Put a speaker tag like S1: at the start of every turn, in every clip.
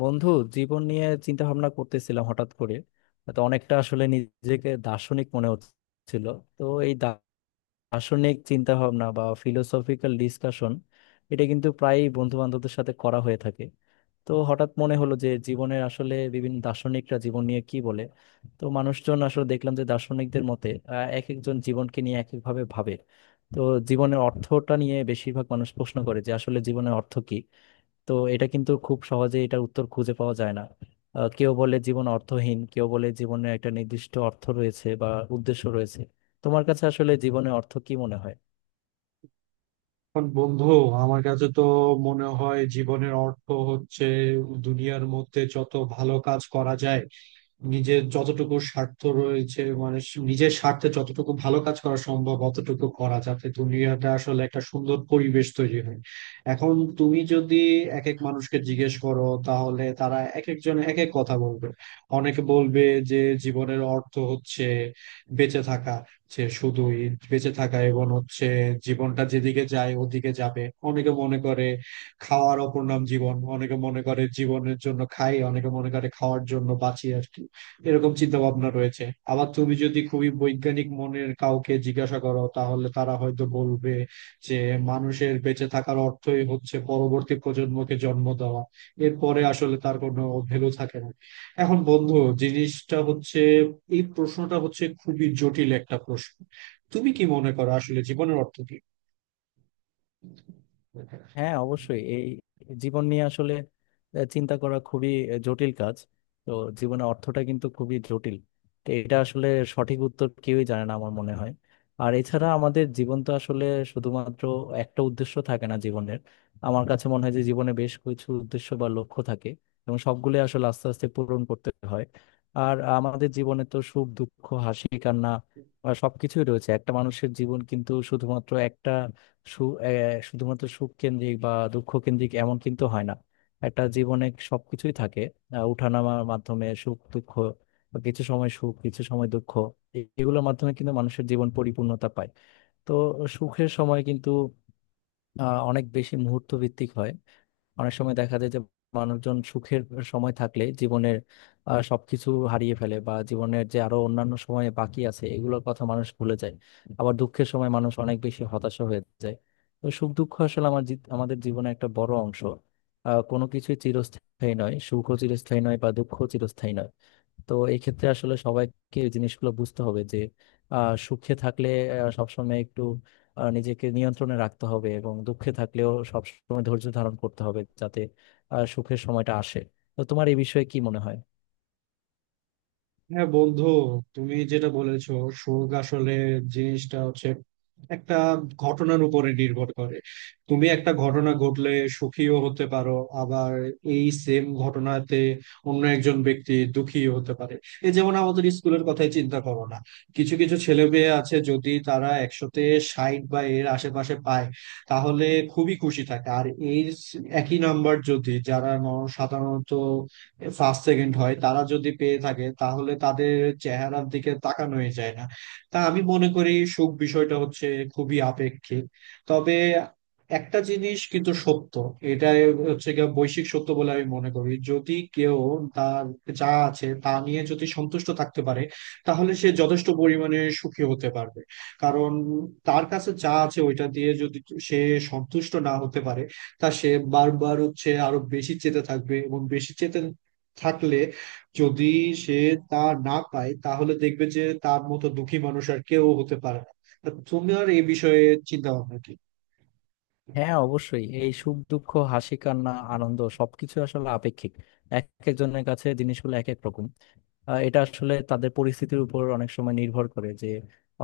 S1: বন্ধু, জীবন নিয়ে চিন্তা ভাবনা করতেছিলাম হঠাৎ করে। তো অনেকটা আসলে নিজেকে দার্শনিক মনে হচ্ছিল। তো এই দার্শনিক চিন্তা ভাবনা বা ফিলোসফিক্যাল ডিসকাশন, এটা কিন্তু প্রায়ই বন্ধু বান্ধবদের সাথে করা হয়ে থাকে। তো হঠাৎ মনে হলো যে জীবনের আসলে বিভিন্ন দার্শনিকরা জীবন নিয়ে কি বলে। তো মানুষজন আসলে দেখলাম যে দার্শনিকদের মতে এক একজন জীবনকে নিয়ে এক একভাবে ভাবে। তো জীবনের অর্থটা নিয়ে বেশিরভাগ মানুষ প্রশ্ন করে যে আসলে জীবনের অর্থ কি। তো এটা কিন্তু খুব সহজে এটার উত্তর খুঁজে পাওয়া যায় না। কেউ বলে জীবন অর্থহীন, কেউ বলে জীবনে একটা নির্দিষ্ট অর্থ রয়েছে বা উদ্দেশ্য রয়েছে। তোমার কাছে আসলে জীবনে অর্থ কি মনে হয়?
S2: এখন বন্ধু, আমার কাছে তো মনে হয় জীবনের অর্থ হচ্ছে দুনিয়ার মধ্যে যত ভালো কাজ করা যায়, নিজের যতটুকু স্বার্থ রয়েছে, মানে নিজের স্বার্থে যতটুকু ভালো কাজ করা সম্ভব অতটুকু করা, যাতে দুনিয়াটা আসলে একটা সুন্দর পরিবেশ তৈরি হয়। এখন তুমি যদি এক এক মানুষকে জিজ্ঞেস করো, তাহলে তারা এক একজন এক এক কথা বলবে। অনেকে বলবে যে জীবনের অর্থ হচ্ছে বেঁচে থাকা, যে শুধুই বেঁচে থাকা এবং হচ্ছে জীবনটা যেদিকে যায় ওদিকে যাবে। অনেকে মনে করে খাওয়ার অপর নাম জীবন, অনেকে মনে করে জীবনের জন্য খাই, অনেকে মনে করে খাওয়ার জন্য বাঁচি আর কি। এরকম চিন্তা ভাবনা রয়েছে। আবার তুমি যদি খুবই বৈজ্ঞানিক মনের কাউকে জিজ্ঞাসা করো, তাহলে তারা হয়তো বলবে যে মানুষের বেঁচে থাকার অর্থই হচ্ছে পরবর্তী প্রজন্মকে জন্ম দেওয়া, এরপরে আসলে তার কোনো ভ্যালু থাকে না। এখন বন্ধু, জিনিসটা হচ্ছে এই প্রশ্নটা হচ্ছে খুবই জটিল একটা প্রশ্ন। তুমি কি মনে করো আসলে জীবনের অর্থ কি?
S1: হ্যাঁ, অবশ্যই এই জীবন নিয়ে আসলে চিন্তা করা খুবই জটিল কাজ। তো জীবনে অর্থটা কিন্তু খুবই জটিল। তো এটা আসলে সঠিক উত্তর কেউই জানে না আমার মনে হয়। আর এছাড়া আমাদের জীবন তো আসলে শুধুমাত্র একটা উদ্দেশ্য থাকে না জীবনের। আমার কাছে মনে হয় যে জীবনে বেশ কিছু উদ্দেশ্য বা লক্ষ্য থাকে এবং সবগুলো আসলে আস্তে আস্তে পূরণ করতে হয়। আর আমাদের জীবনে তো সুখ দুঃখ হাসি কান্না সবকিছুই রয়েছে। একটা মানুষের জীবন কিন্তু শুধুমাত্র একটা সু শুধুমাত্র সুখ কেন্দ্রিক বা দুঃখ কেন্দ্রিক এমন কিন্তু হয় না। একটা জীবনে সবকিছুই থাকে। উঠানামার মাধ্যমে সুখ দুঃখ বা কিছু সময় সুখ কিছু সময় দুঃখ, এগুলোর মাধ্যমে কিন্তু মানুষের জীবন পরিপূর্ণতা পায়। তো সুখের সময় কিন্তু অনেক বেশি মুহূর্ত ভিত্তিক হয়। অনেক সময় দেখা যায় যে মানুষজন সুখের সময় থাকলে জীবনের সবকিছু হারিয়ে ফেলে বা জীবনের যে আরো অন্যান্য সময় বাকি আছে এগুলোর কথা মানুষ ভুলে যায়। আবার দুঃখের সময় মানুষ অনেক বেশি হতাশা হয়ে যায়। তো সুখ দুঃখ আসলে আমাদের জীবনে একটা বড় অংশ। কোনো কিছুই চিরস্থায়ী নয়, সুখও চিরস্থায়ী নয় বা দুঃখও চিরস্থায়ী নয়। তো এই ক্ষেত্রে আসলে সবাইকে এই জিনিসগুলো বুঝতে হবে যে সুখে থাকলে সবসময় একটু নিজেকে নিয়ন্ত্রণে রাখতে হবে এবং দুঃখে থাকলেও সবসময় ধৈর্য ধারণ করতে হবে যাতে সুখের সময়টা আসে। তো তোমার এই বিষয়ে কি মনে হয়?
S2: হ্যাঁ বন্ধু, তুমি যেটা বলেছো, সুখ আসলে জিনিসটা হচ্ছে একটা ঘটনার উপরে নির্ভর করে। তুমি একটা ঘটনা ঘটলে সুখীও হতে পারো, আবার এই সেম ঘটনাতে অন্য একজন ব্যক্তি দুঃখীও হতে পারে। এই যেমন আমাদের স্কুলের কথাই চিন্তা করো না, কিছু কিছু ছেলে মেয়ে আছে যদি তারা 100তে 60 বা এর আশেপাশে পায় তাহলে খুবই খুশি থাকে। আর এই একই নাম্বার যদি যারা সাধারণত ফার্স্ট সেকেন্ড হয় তারা যদি পেয়ে থাকে, তাহলে তাদের চেহারার দিকে তাকানোই যায় না। তা আমি মনে করি সুখ বিষয়টা হচ্ছে খুবই আপেক্ষিক। তবে একটা জিনিস কিন্তু সত্য, এটা হচ্ছে গিয়ে বৈশ্বিক সত্য বলে আমি মনে করি, যদি কেউ তার যা আছে তা নিয়ে যদি সন্তুষ্ট থাকতে পারে, তাহলে সে যথেষ্ট পরিমাণে সুখী হতে পারবে। কারণ তার কাছে যা আছে ওইটা দিয়ে যদি সে সন্তুষ্ট না হতে পারে, তা সে বারবার হচ্ছে আরো বেশি চেতে থাকবে, এবং বেশি চেতে থাকলে যদি সে তা না পায়, তাহলে দেখবে যে তার মতো দুঃখী মানুষ আর কেউ হতে পারে না। তা তোমার এই বিষয়ে চিন্তা ভাবনা কি?
S1: হ্যাঁ, অবশ্যই এই সুখ দুঃখ হাসি কান্না আনন্দ সবকিছু আসলে আপেক্ষিক। এক একজনের কাছে জিনিসগুলো এক এক রকম। এটা আসলে তাদের পরিস্থিতির উপর অনেক সময় নির্ভর করে যে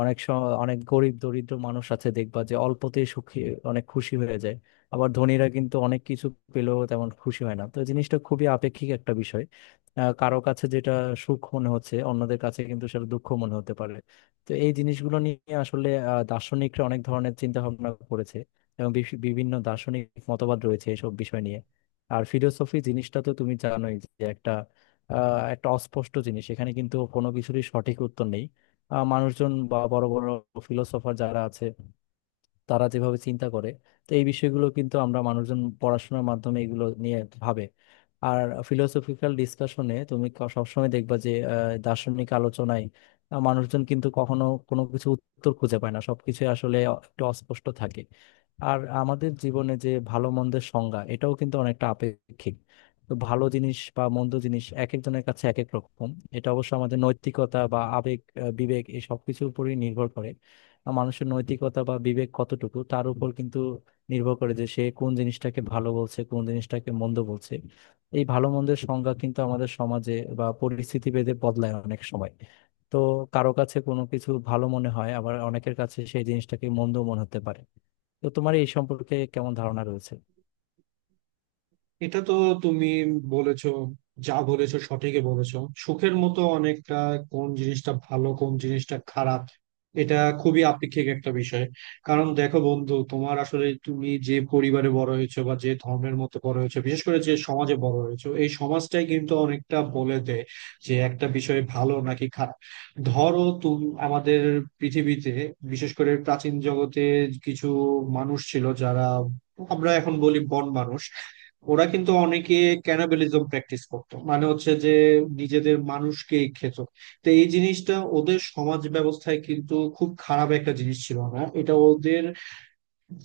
S1: অনেক সময় অনেক গরিব দরিদ্র মানুষ আছে দেখবা যে অল্পতেই সুখী, অনেক খুশি হয়ে যায়। আবার ধনীরা কিন্তু অনেক কিছু পেলেও তেমন খুশি হয় না। তো এই জিনিসটা খুবই আপেক্ষিক একটা বিষয়। কারো কাছে যেটা সুখ মনে হচ্ছে অন্যদের কাছে কিন্তু সেটা দুঃখ মনে হতে পারে। তো এই জিনিসগুলো নিয়ে আসলে দার্শনিকরা অনেক ধরনের চিন্তা ভাবনা করেছে এবং বিভিন্ন দার্শনিক মতবাদ রয়েছে এসব বিষয় নিয়ে। আর ফিলোসফি জিনিসটা তো তুমি জানোই যে একটা একটা অস্পষ্ট জিনিস। এখানে কিন্তু কোনো কিছুরই সঠিক উত্তর নেই। মানুষজন বা বড় বড় ফিলোসফার যারা আছে তারা যেভাবে চিন্তা করে, তো এই বিষয়গুলো কিন্তু আমরা মানুষজন পড়াশোনার মাধ্যমে এগুলো নিয়ে ভাবে। আর ফিলোসফিক্যাল ডিসকাশনে তুমি সবসময় দেখবা যে দার্শনিক আলোচনায় মানুষজন কিন্তু কখনো কোনো কিছু উত্তর খুঁজে পায় না, সবকিছু আসলে একটু অস্পষ্ট থাকে। আর আমাদের জীবনে যে ভালো মন্দের সংজ্ঞা এটাও কিন্তু অনেকটা আপেক্ষিক। তো ভালো জিনিস বা মন্দ জিনিস এক একজনের কাছে এক এক রকম। এটা অবশ্য আমাদের নৈতিকতা বা আবেগ বিবেক এই সবকিছুর উপরই নির্ভর করে। মানুষের নৈতিকতা বা বিবেক কতটুকু তার উপর কিন্তু নির্ভর করে যে সে কোন জিনিসটাকে ভালো বলছে কোন জিনিসটাকে মন্দ বলছে। এই ভালো মন্দের সংজ্ঞা কিন্তু আমাদের সমাজে বা পরিস্থিতি ভেদে বদলায় অনেক সময়। তো কারো কাছে কোনো কিছু ভালো মনে হয়, আবার অনেকের কাছে সেই জিনিসটাকে মন্দ মনে হতে পারে। তো তোমার এই সম্পর্কে কেমন ধারণা রয়েছে?
S2: এটা তো তুমি বলেছো, যা বলেছো সঠিকই বলেছো। সুখের মতো অনেকটা, কোন জিনিসটা ভালো কোন জিনিসটা খারাপ, এটা খুবই আপেক্ষিক একটা বিষয়। কারণ দেখো বন্ধু, তোমার আসলে তুমি যে পরিবারে বড় হয়েছো, বা যে ধর্মের মতো বড় হয়েছো, বিশেষ করে যে সমাজে বড় হয়েছো, এই সমাজটাই কিন্তু অনেকটা বলে দেয় যে একটা বিষয় ভালো নাকি খারাপ। ধরো তুমি আমাদের পৃথিবীতে, বিশেষ করে প্রাচীন জগতে, কিছু মানুষ ছিল যারা, আমরা এখন বলি বন মানুষ, ওরা কিন্তু অনেকে ক্যানাবেলিজম প্র্যাকটিস করতো, মানে হচ্ছে যে নিজেদের মানুষকে খেত। তো এই জিনিসটা ওদের সমাজ ব্যবস্থায় কিন্তু খুব খারাপ একটা জিনিস ছিল না, এটা ওদের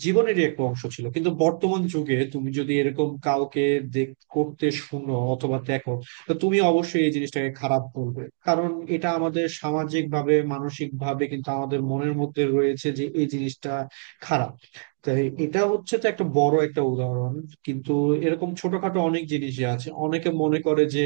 S2: জীবনেরই একটা অংশ ছিল। কিন্তু বর্তমান যুগে তুমি যদি এরকম কাউকে দেখ করতে শুনো অথবা দেখো, তো তুমি অবশ্যই এই জিনিসটাকে খারাপ বলবে, কারণ এটা আমাদের সামাজিক ভাবে মানসিক ভাবে কিন্তু আমাদের মনের মধ্যে রয়েছে যে এই জিনিসটা খারাপ। তাই এটা হচ্ছে তো একটা বড় একটা উদাহরণ। কিন্তু এরকম ছোটখাটো অনেক জিনিসই আছে, অনেকে মনে করে যে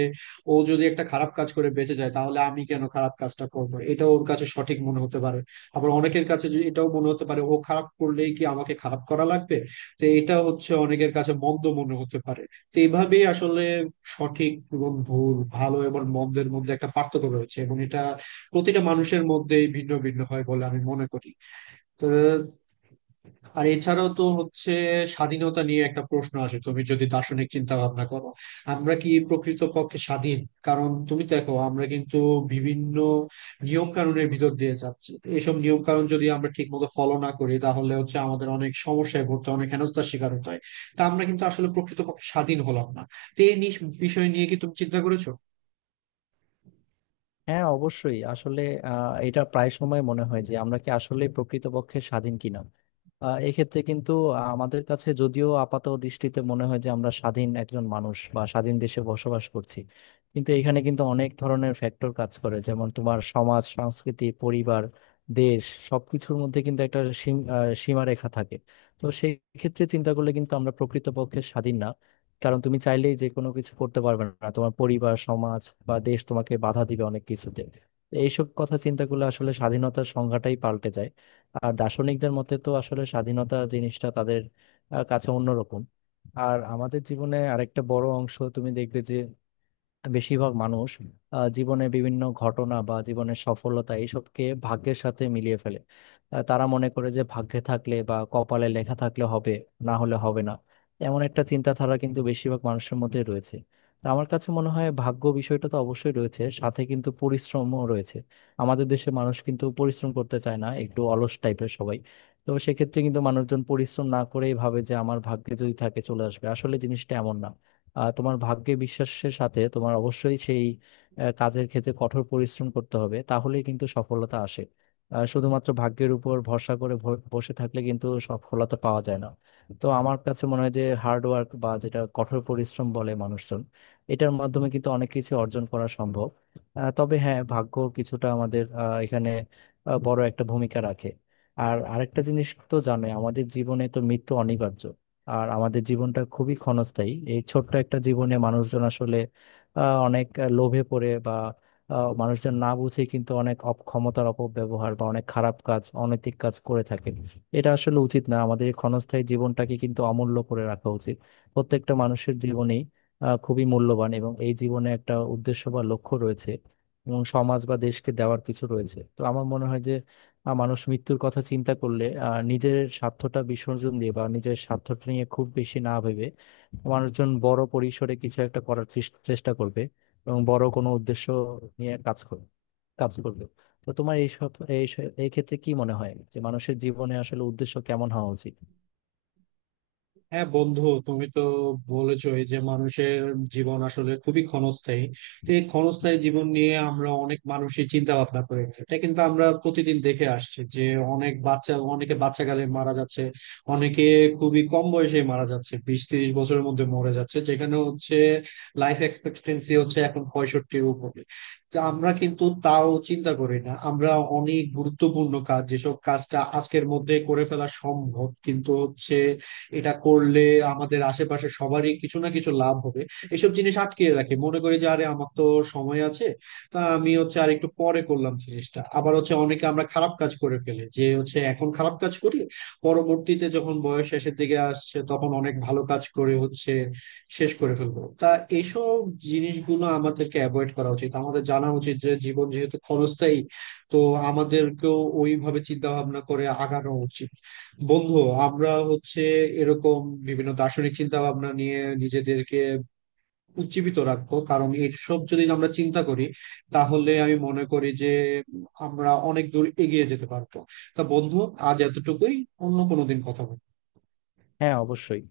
S2: ও যদি একটা খারাপ কাজ করে বেঁচে যায়, তাহলে আমি কেন খারাপ কাজটা করবো, এটা ওর কাছে সঠিক মনে হতে পারে। আবার অনেকের কাছে যে এটাও মনে হতে পারে, ও খারাপ করলেই কি আমাকে খারাপ করা লাগবে, তো এটা হচ্ছে অনেকের কাছে মন্দ মনে হতে পারে। তো এইভাবেই আসলে সঠিক এবং ভুল, ভালো এবং মন্দের মধ্যে একটা পার্থক্য রয়েছে, এবং এটা প্রতিটা মানুষের মধ্যেই ভিন্ন ভিন্ন হয় বলে আমি মনে করি। তো আর এছাড়াও তো হচ্ছে স্বাধীনতা নিয়ে একটা প্রশ্ন আসে, তুমি যদি দার্শনিক চিন্তা ভাবনা করো, আমরা কি প্রকৃত পক্ষে স্বাধীন? কারণ তুমি দেখো আমরা কিন্তু বিভিন্ন নিয়ম কানুনের ভিতর দিয়ে যাচ্ছি, এইসব নিয়ম কানুন যদি আমরা ঠিক মতো ফলো না করি, তাহলে হচ্ছে আমাদের অনেক সমস্যায় পড়তে হয়, অনেক হেনস্থার শিকার হতে হয়। তা আমরা কিন্তু আসলে প্রকৃত পক্ষে স্বাধীন হলাম না। তো এই বিষয় নিয়ে কি তুমি চিন্তা করেছো?
S1: হ্যাঁ, অবশ্যই আসলে এটা প্রায় সময় মনে হয় যে আমরা কি আসলে প্রকৃতপক্ষে স্বাধীন কিনা। এক্ষেত্রে কিন্তু আমাদের কাছে যদিও আপাত দৃষ্টিতে মনে হয় যে আমরা স্বাধীন একজন মানুষ বা স্বাধীন দেশে বসবাস করছি, কিন্তু এখানে কিন্তু অনেক ধরনের ফ্যাক্টর কাজ করে, যেমন তোমার সমাজ সংস্কৃতি পরিবার দেশ সবকিছুর মধ্যে কিন্তু একটা সীমারেখা থাকে। তো সেই ক্ষেত্রে চিন্তা করলে কিন্তু আমরা প্রকৃতপক্ষে স্বাধীন না। কারণ তুমি চাইলেই যে কোনো কিছু করতে পারবে না, তোমার পরিবার সমাজ বা দেশ তোমাকে বাধা দিবে অনেক কিছুতে। তো এইসব কথা চিন্তা করলে আসলে স্বাধীনতার সংজ্ঞাটাই পাল্টে যায়। আর দার্শনিকদের মতে তো আসলে স্বাধীনতা জিনিসটা তাদের কাছে অন্যরকম। আর আমাদের জীবনে আরেকটা বড় অংশ তুমি দেখবে যে বেশিরভাগ মানুষ জীবনে বিভিন্ন ঘটনা বা জীবনের সফলতা এইসবকে ভাগ্যের সাথে মিলিয়ে ফেলে। তারা মনে করে যে ভাগ্যে থাকলে বা কপালে লেখা থাকলে হবে, না হলে হবে না। এমন একটা চিন্তাধারা কিন্তু বেশিরভাগ মানুষের মধ্যে রয়েছে। তো আমার কাছে মনে হয় ভাগ্য বিষয়টা তো অবশ্যই রয়েছে, সাথে কিন্তু পরিশ্রমও রয়েছে। আমাদের দেশে মানুষ কিন্তু পরিশ্রম করতে চায় না, একটু অলস টাইপের সবাই। তো সেক্ষেত্রে কিন্তু মানুষজন পরিশ্রম না করেই ভাবে যে আমার ভাগ্যে যদি থাকে চলে আসবে, আসলে জিনিসটা এমন না। তোমার ভাগ্যে বিশ্বাসের সাথে তোমার অবশ্যই সেই কাজের ক্ষেত্রে কঠোর পরিশ্রম করতে হবে, তাহলেই কিন্তু সফলতা আসে। শুধুমাত্র ভাগ্যের উপর ভরসা করে বসে থাকলে কিন্তু সফলতা পাওয়া যায় না। তো আমার কাছে মনে হয় যে হার্ড ওয়ার্ক বা যেটা কঠোর পরিশ্রম বলে মানুষজন, এটার মাধ্যমে কিন্তু অনেক কিছু অর্জন করা সম্ভব। তবে হ্যাঁ, ভাগ্য কিছুটা আমাদের এখানে বড় একটা ভূমিকা রাখে। আর আরেকটা জিনিস তো জানো আমাদের জীবনে তো মৃত্যু অনিবার্য। আর আমাদের জীবনটা খুবই ক্ষণস্থায়ী। এই ছোট্ট একটা জীবনে মানুষজন আসলে অনেক লোভে পড়ে বা মানুষজন না বুঝে কিন্তু অনেক অপ ক্ষমতার অপব্যবহার বা অনেক খারাপ কাজ অনৈতিক কাজ করে থাকে। এটা আসলে উচিত না, আমাদের এই ক্ষণস্থায়ী জীবনটাকে কিন্তু অমূল্য করে রাখা উচিত। প্রত্যেকটা মানুষের জীবনেই খুবই মূল্যবান এবং এই জীবনে একটা উদ্দেশ্য বা লক্ষ্য রয়েছে এবং সমাজ বা দেশকে দেওয়ার কিছু রয়েছে। তো আমার মনে হয় যে মানুষ মৃত্যুর কথা চিন্তা করলে নিজের স্বার্থটা বিসর্জন দিয়ে বা নিজের স্বার্থটা নিয়ে খুব বেশি না ভেবে মানুষজন বড় পরিসরে কিছু একটা করার চেষ্টা করবে এবং বড় কোনো উদ্দেশ্য নিয়ে কাজ করবে কাজ করবে। তো তোমার এইসব এই এই ক্ষেত্রে কি মনে হয় যে মানুষের জীবনে আসলে উদ্দেশ্য কেমন হওয়া উচিত?
S2: হ্যাঁ বন্ধু, তুমি তো বলেছই যে মানুষের জীবন আসলে খুবই ক্ষণস্থায়ী। তো এই ক্ষণস্থায়ী জীবন নিয়ে আমরা অনেক মানুষই চিন্তা ভাবনা করে, এটা কিন্তু আমরা প্রতিদিন দেখে আসছি যে অনেক বাচ্চা, অনেকে বাচ্চা কালে মারা যাচ্ছে, অনেকে খুবই কম বয়সে মারা যাচ্ছে, 20-30 বছরের মধ্যে মরে যাচ্ছে, যেখানে হচ্ছে লাইফ এক্সপেক্টেন্সি হচ্ছে এখন 65-এর উপরে। তো আমরা কিন্তু তাও চিন্তা করি না। আমরা অনেক গুরুত্বপূর্ণ কাজ, যেসব কাজটা আজকের মধ্যে করে ফেলা সম্ভব, কিন্তু হচ্ছে এটা করলে আমাদের আশেপাশে সবারই কিছু না কিছু লাভ হবে, এসব জিনিস আটকে রাখে, মনে করি যে আরে আমার তো সময় আছে, তা আমি হচ্ছে আর একটু পরে করলাম জিনিসটা। আবার হচ্ছে অনেকে আমরা খারাপ কাজ করে ফেলে যে হচ্ছে এখন খারাপ কাজ করি, পরবর্তীতে যখন বয়স শেষের দিকে আসছে তখন অনেক ভালো কাজ করে হচ্ছে শেষ করে ফেলবো। তা এইসব জিনিসগুলো আমাদেরকে অ্যাভয়েড করা উচিত। আমাদের জানা উচিত যে জীবন যেহেতু ক্ষণস্থায়ী, তো আমাদেরকেও ওইভাবে চিন্তা ভাবনা করে আগানো উচিত। বন্ধু, আমরা হচ্ছে এরকম বিভিন্ন দার্শনিক চিন্তা ভাবনা নিয়ে নিজেদেরকে উজ্জীবিত রাখবো, কারণ এইসব যদি আমরা চিন্তা করি, তাহলে আমি মনে করি যে আমরা অনেক দূর এগিয়ে যেতে পারবো। তা বন্ধু, আজ এতটুকুই, অন্য কোনো দিন কথা বলবো।
S1: হ্যাঁ, অবশ্যই।